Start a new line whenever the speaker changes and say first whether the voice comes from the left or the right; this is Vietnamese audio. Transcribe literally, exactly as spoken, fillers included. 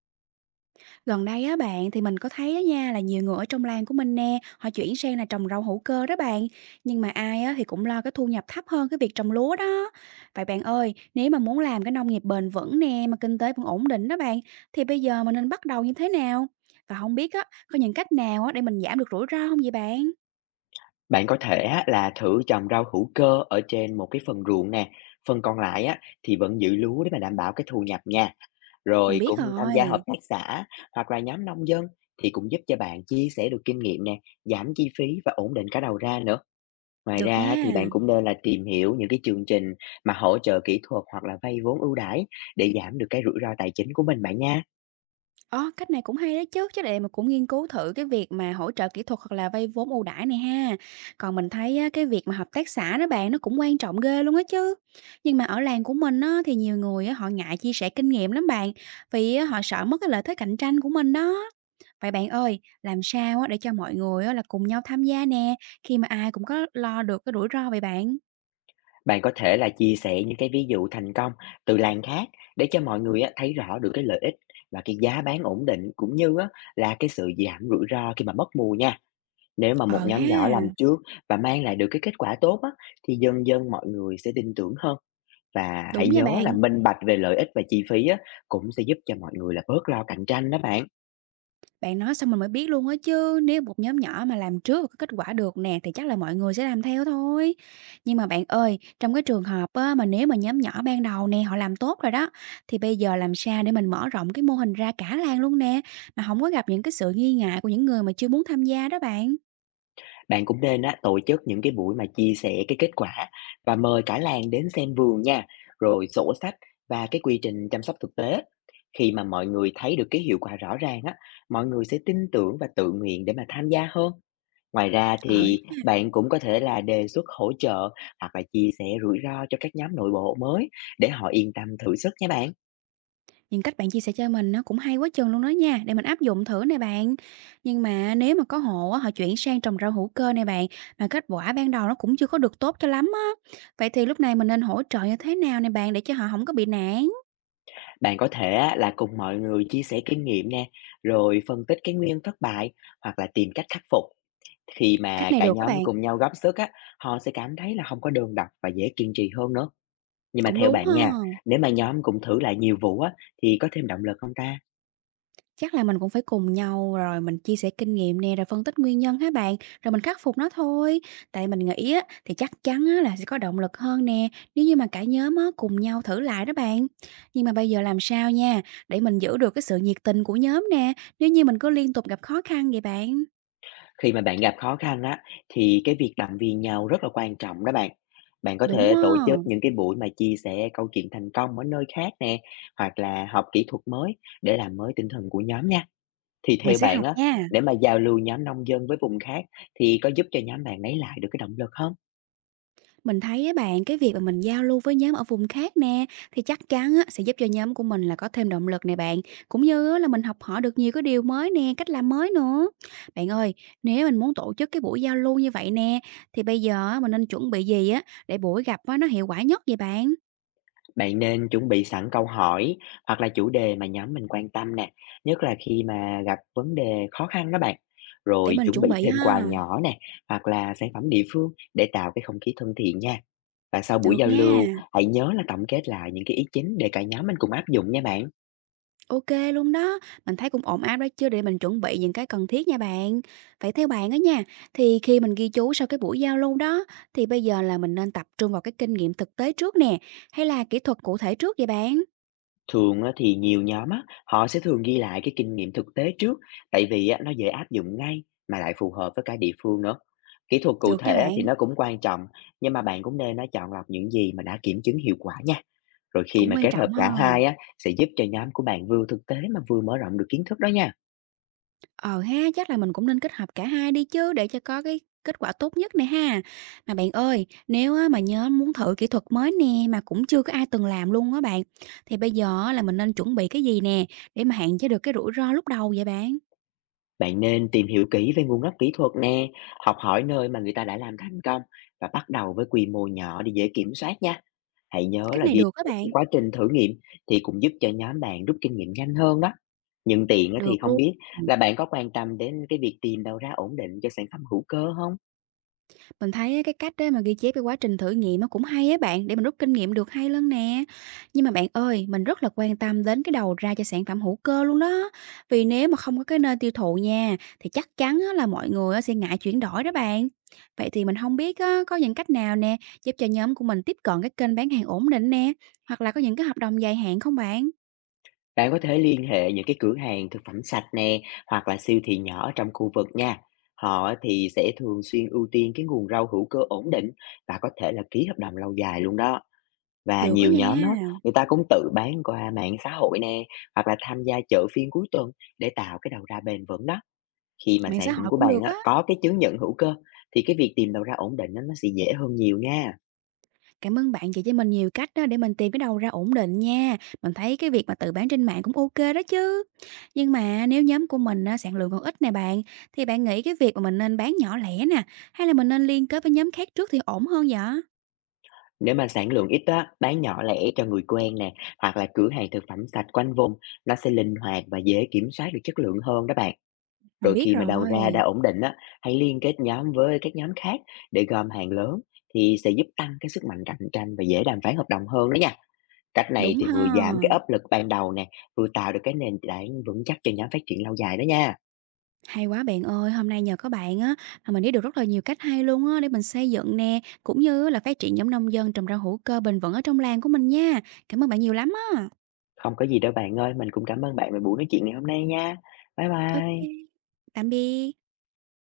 right: Gần đây á bạn thì mình có thấy á nha là nhiều người ở trong làng của mình nè, họ chuyển sang là trồng rau hữu cơ đó bạn. Nhưng mà ai á thì cũng lo cái thu nhập thấp hơn cái việc trồng lúa đó. Vậy bạn ơi, nếu mà muốn làm cái nông nghiệp bền vững nè mà kinh tế vẫn ổn định đó bạn thì bây giờ mình nên bắt đầu như thế nào? Và không biết á có những cách nào á để mình giảm được rủi ro không vậy bạn?
left: Bạn có thể á, là thử trồng rau hữu cơ ở trên một cái phần ruộng nè, phần còn lại á, thì vẫn giữ lúa để mà đảm bảo cái thu nhập nha.
right: Mình
left: Rồi
right: biết
left: cũng tham gia hợp
right: rồi.
left: tác xã hoặc là nhóm nông dân thì cũng giúp cho bạn chia sẻ được kinh nghiệm nè, giảm chi phí và ổn định cả đầu ra nữa. Ngoài
right: Được
left: ra á, thì
right: nha.
left: bạn cũng nên là tìm hiểu những cái chương trình mà hỗ trợ kỹ thuật hoặc là vay vốn ưu đãi để giảm được cái rủi ro tài chính của mình bạn nha.
right: Ờ, cách này cũng hay đấy chứ, chứ để mà cũng nghiên cứu thử cái việc mà hỗ trợ kỹ thuật hoặc là vay vốn ưu đãi này ha. Còn mình thấy á, cái việc mà hợp tác xã đó bạn nó cũng quan trọng ghê luôn á chứ. Nhưng mà ở làng của mình á, thì nhiều người á, họ ngại chia sẻ kinh nghiệm lắm bạn, vì á, họ sợ mất cái lợi thế cạnh tranh của mình đó. Vậy bạn ơi, làm sao á, để cho mọi người á, là cùng nhau tham gia nè, khi mà ai cũng có lo được cái rủi ro vậy bạn?
left: Bạn có thể là chia sẻ những cái ví dụ thành công từ làng khác để cho mọi người á, thấy rõ được cái lợi ích và cái giá bán ổn định cũng như á, là cái sự giảm rủi ro khi mà mất mùa nha. Nếu mà một
right: Ờ
left: nhóm nhỏ làm
right: ha,
left: trước và mang lại được cái kết quả tốt á, thì dần dần mọi người sẽ tin tưởng hơn. Và
right: đúng
left: hãy
right: nha
left: nhớ là
right: bạn.
left: minh bạch về lợi ích và chi phí á, cũng sẽ giúp cho mọi người là bớt lo cạnh tranh đó bạn.
right: Bạn nói xong mình mới biết luôn á chứ, nếu một nhóm nhỏ mà làm trước và có kết quả được nè thì chắc là mọi người sẽ làm theo thôi. Nhưng mà bạn ơi, trong cái trường hợp á, mà nếu mà nhóm nhỏ ban đầu nè họ làm tốt rồi đó, thì bây giờ làm sao để mình mở rộng cái mô hình ra cả làng luôn nè, mà không có gặp những cái sự nghi ngại của những người mà chưa muốn tham gia đó bạn?
left: Bạn cũng nên á, tổ chức những cái buổi mà chia sẻ cái kết quả và mời cả làng đến xem vườn nha, rồi sổ sách và cái quy trình chăm sóc thực tế. Khi mà mọi người thấy được cái hiệu quả rõ ràng á, mọi người sẽ tin tưởng và tự nguyện để mà tham gia hơn. Ngoài ra
right: Ờ.
left: thì bạn cũng có thể là đề xuất hỗ trợ hoặc là chia sẻ rủi ro cho các nhóm nội bộ mới để họ yên tâm thử sức nha bạn.
right: Những cách bạn chia sẻ cho mình nó cũng hay quá chừng luôn đó nha, để mình áp dụng thử nè bạn. Nhưng mà nếu mà có hộ á, họ chuyển sang trồng rau hữu cơ nè bạn, mà kết quả ban đầu nó cũng chưa có được tốt cho lắm á. Vậy thì lúc này mình nên hỗ trợ như thế nào nè bạn để cho họ không có bị nản?
left: Bạn có thể á, là cùng mọi người chia sẻ kinh nghiệm nè, rồi phân tích cái nguyên thất bại hoặc là tìm cách khắc phục. Khi
right: Cách
left: mà
right: này
left: cả
right: được các
left: nhóm
right: bạn,
left: cùng nhau góp sức á, họ sẽ cảm thấy là không có đơn độc và dễ kiên trì hơn nữa. Nhưng mà
right: cũng
left: theo
right: đúng ha.
left: bạn nha, nếu mà nhóm cùng thử lại nhiều vụ á, thì có thêm động lực không ta?
right: Chắc là mình cũng phải cùng nhau rồi mình chia sẻ kinh nghiệm nè, rồi phân tích nguyên nhân hả bạn? Rồi mình khắc phục nó thôi. Tại mình nghĩ á, thì chắc chắn á, là sẽ có động lực hơn nè, nếu như mà cả nhóm á, cùng nhau thử lại đó bạn. Nhưng mà bây giờ làm sao nha, để mình giữ được cái sự nhiệt tình của nhóm nè, nếu như mình cứ liên tục gặp khó khăn vậy bạn.
left: Khi mà bạn gặp khó khăn á, thì cái việc động viên nhau rất là quan trọng đó bạn. Bạn có
right: Đúng
left: thể tổ chức
right: không?
left: những cái buổi mà chia sẻ câu chuyện thành công ở nơi khác nè, hoặc là học kỹ thuật mới để làm mới tinh thần của nhóm nha. Thì
right: Mình
left: theo
right: sẽ
left: bạn
right: học
left: á,
right: nha.
left: để mà giao lưu nhóm nông dân với vùng khác thì có giúp cho nhóm bạn lấy lại được cái động lực không?
right: Mình thấy á bạn, cái việc mà mình giao lưu với nhóm ở vùng khác nè, thì chắc chắn á, sẽ giúp cho nhóm của mình là có thêm động lực nè bạn. Cũng như á, là mình học hỏi được nhiều cái điều mới nè, cách làm mới nữa. Bạn ơi, nếu mình muốn tổ chức cái buổi giao lưu như vậy nè, thì bây giờ á, mình nên chuẩn bị gì á, để buổi gặp á, nó hiệu quả nhất vậy bạn?
left: Bạn nên chuẩn bị sẵn câu hỏi hoặc là chủ đề mà nhóm mình quan tâm nè, nhất là khi mà gặp vấn đề khó khăn đó bạn.
right: Để
left: Rồi
right: mình
left: chuẩn
right: chuẩn
left: bị
right: bị
left: thêm quà
right: ha.
left: nhỏ nè, hoặc là sản phẩm địa phương để tạo cái không khí thân thiện nha. Và sau buổi
right: Được
left: giao
right: nha.
left: lưu, hãy nhớ là tổng kết lại những cái ý chính để cả nhóm mình cùng áp dụng nha bạn.
right: OK luôn đó, mình thấy cũng ổn áp đó chứ để mình chuẩn bị những cái cần thiết nha bạn. Vậy theo bạn á nha, thì khi mình ghi chú sau cái buổi giao lưu đó, thì bây giờ là mình nên tập trung vào cái kinh nghiệm thực tế trước nè, hay là kỹ thuật cụ thể trước vậy bạn?
left: Thường á thì nhiều nhóm á, họ sẽ thường ghi lại cái kinh nghiệm thực tế trước, tại vì á nó dễ áp dụng ngay mà lại phù hợp với cả địa phương nữa. Kỹ thuật cụ
right: Được nha
left: thể á
right: bạn,
left: thì nó cũng quan trọng, nhưng mà bạn cũng nên á chọn lọc những gì mà đã kiểm chứng hiệu quả nha. Rồi khi
right: cũng
left: mà
right: quan
left: kết hợp
right: trọng ha.
left: cả hai á sẽ giúp cho nhóm của bạn vừa thực tế mà vừa mở rộng được kiến thức đó nha.
right: Ờ ha, chắc là mình cũng nên kết hợp cả hai đi chứ để cho có cái kết quả tốt nhất nè ha. Mà bạn ơi, nếu á mà nhớ muốn thử kỹ thuật mới nè mà cũng chưa có ai từng làm luôn á bạn, thì bây giờ á là mình nên chuẩn bị cái gì nè để mà hạn chế được cái rủi ro lúc đầu vậy bạn?
left: Bạn nên tìm hiểu kỹ về nguồn gốc kỹ thuật nè, học hỏi nơi mà người ta đã làm thành công và bắt đầu với quy mô nhỏ để dễ kiểm soát nha. Hãy nhớ
right: Cách
left: là
right: này
left: ghi
right: được á
left: chép
right: bạn,
left: cái quá trình thử nghiệm thì cũng giúp cho nhóm bạn rút kinh nghiệm nhanh hơn đó. Nhưng tiện á thì
right: được
left: không
right: luôn.
left: biết
right: Ừm,
left: là bạn có quan tâm đến cái việc tìm đầu ra ổn định cho sản phẩm hữu cơ không?
right: mình thấy á cái cách á mà ghi chép cái quá trình thử nghiệm nó cũng hay á bạn, để mình rút kinh nghiệm được hay hơn nè. Nhưng mà bạn ơi, mình rất là quan tâm đến cái đầu ra cho sản phẩm hữu cơ luôn đó. Vì nếu mà không có cái nơi tiêu thụ nha, thì chắc chắn á là mọi người á sẽ ngại chuyển đổi đó bạn. Vậy thì mình không biết á có những cách nào nè, giúp cho nhóm của mình tiếp cận cái kênh bán hàng ổn định nè, hoặc là có những cái hợp đồng dài hạn không bạn?
left: Bạn có thể liên hệ những cái cửa hàng thực phẩm sạch nè hoặc là siêu thị nhỏ ở trong khu vực nha. Họ thì sẽ thường xuyên ưu tiên cái nguồn rau hữu cơ ổn định và có thể là ký hợp đồng lâu dài luôn đó. Và
right: Được đó
left: nhiều nhóm
right: nha,
left: á, người ta cũng tự bán qua mạng xã hội nè hoặc là tham gia chợ phiên cuối tuần để tạo cái đầu ra bền vững đó. Khi mà
right: mạng xã
left: sản phẩm
right: hội
left: của
right: cũng
left: bạn
right: được
left: á,
right: á.
left: có cái chứng nhận hữu cơ thì cái việc tìm đầu ra ổn định á, nó sẽ dễ hơn nhiều nha.
right: Cảm ơn bạn chỉ cho mình nhiều cách đó để mình tìm cái đầu ra ổn định nha. Mình thấy cái việc mà tự bán trên mạng cũng ô kê đó chứ. Nhưng mà nếu nhóm của mình á, sản lượng còn ít nè bạn, thì bạn nghĩ cái việc mà mình nên bán nhỏ lẻ nè, hay là mình nên liên kết với nhóm khác trước thì ổn hơn vậy?
left: Nếu mà sản lượng ít á, bán nhỏ lẻ cho người quen nè, hoặc là cửa hàng thực phẩm sạch quanh vùng, nó sẽ linh hoạt và dễ kiểm soát được chất lượng hơn đó bạn.
right: Mình
left: Rồi
right: biết
left: khi mà đầu ra đã
right: rồi.
left: ổn định á, hãy liên kết nhóm với các nhóm khác để gom hàng lớn thì sẽ giúp tăng cái sức mạnh cạnh tranh và dễ đàm phán hợp đồng hơn đó nha. Cách này
right: Đúng
left: thì vừa
right: ha.
left: giảm cái áp lực ban đầu nè, vừa tạo được cái nền tảng vững chắc cho nhóm phát triển lâu dài đó nha.
right: Hay quá bạn ơi, hôm nay nhờ có bạn á mà mình biết được rất là nhiều cách hay luôn á để mình xây dựng nè, cũng như là phát triển nhóm nông dân trồng rau hữu cơ bền vững ở trong làng của mình nha. Cảm ơn bạn nhiều lắm á.
left: Không có gì đâu bạn ơi, mình cũng cảm ơn bạn về buổi nói chuyện ngày hôm nay nha. Bye bye.
right: ô kê, tạm biệt.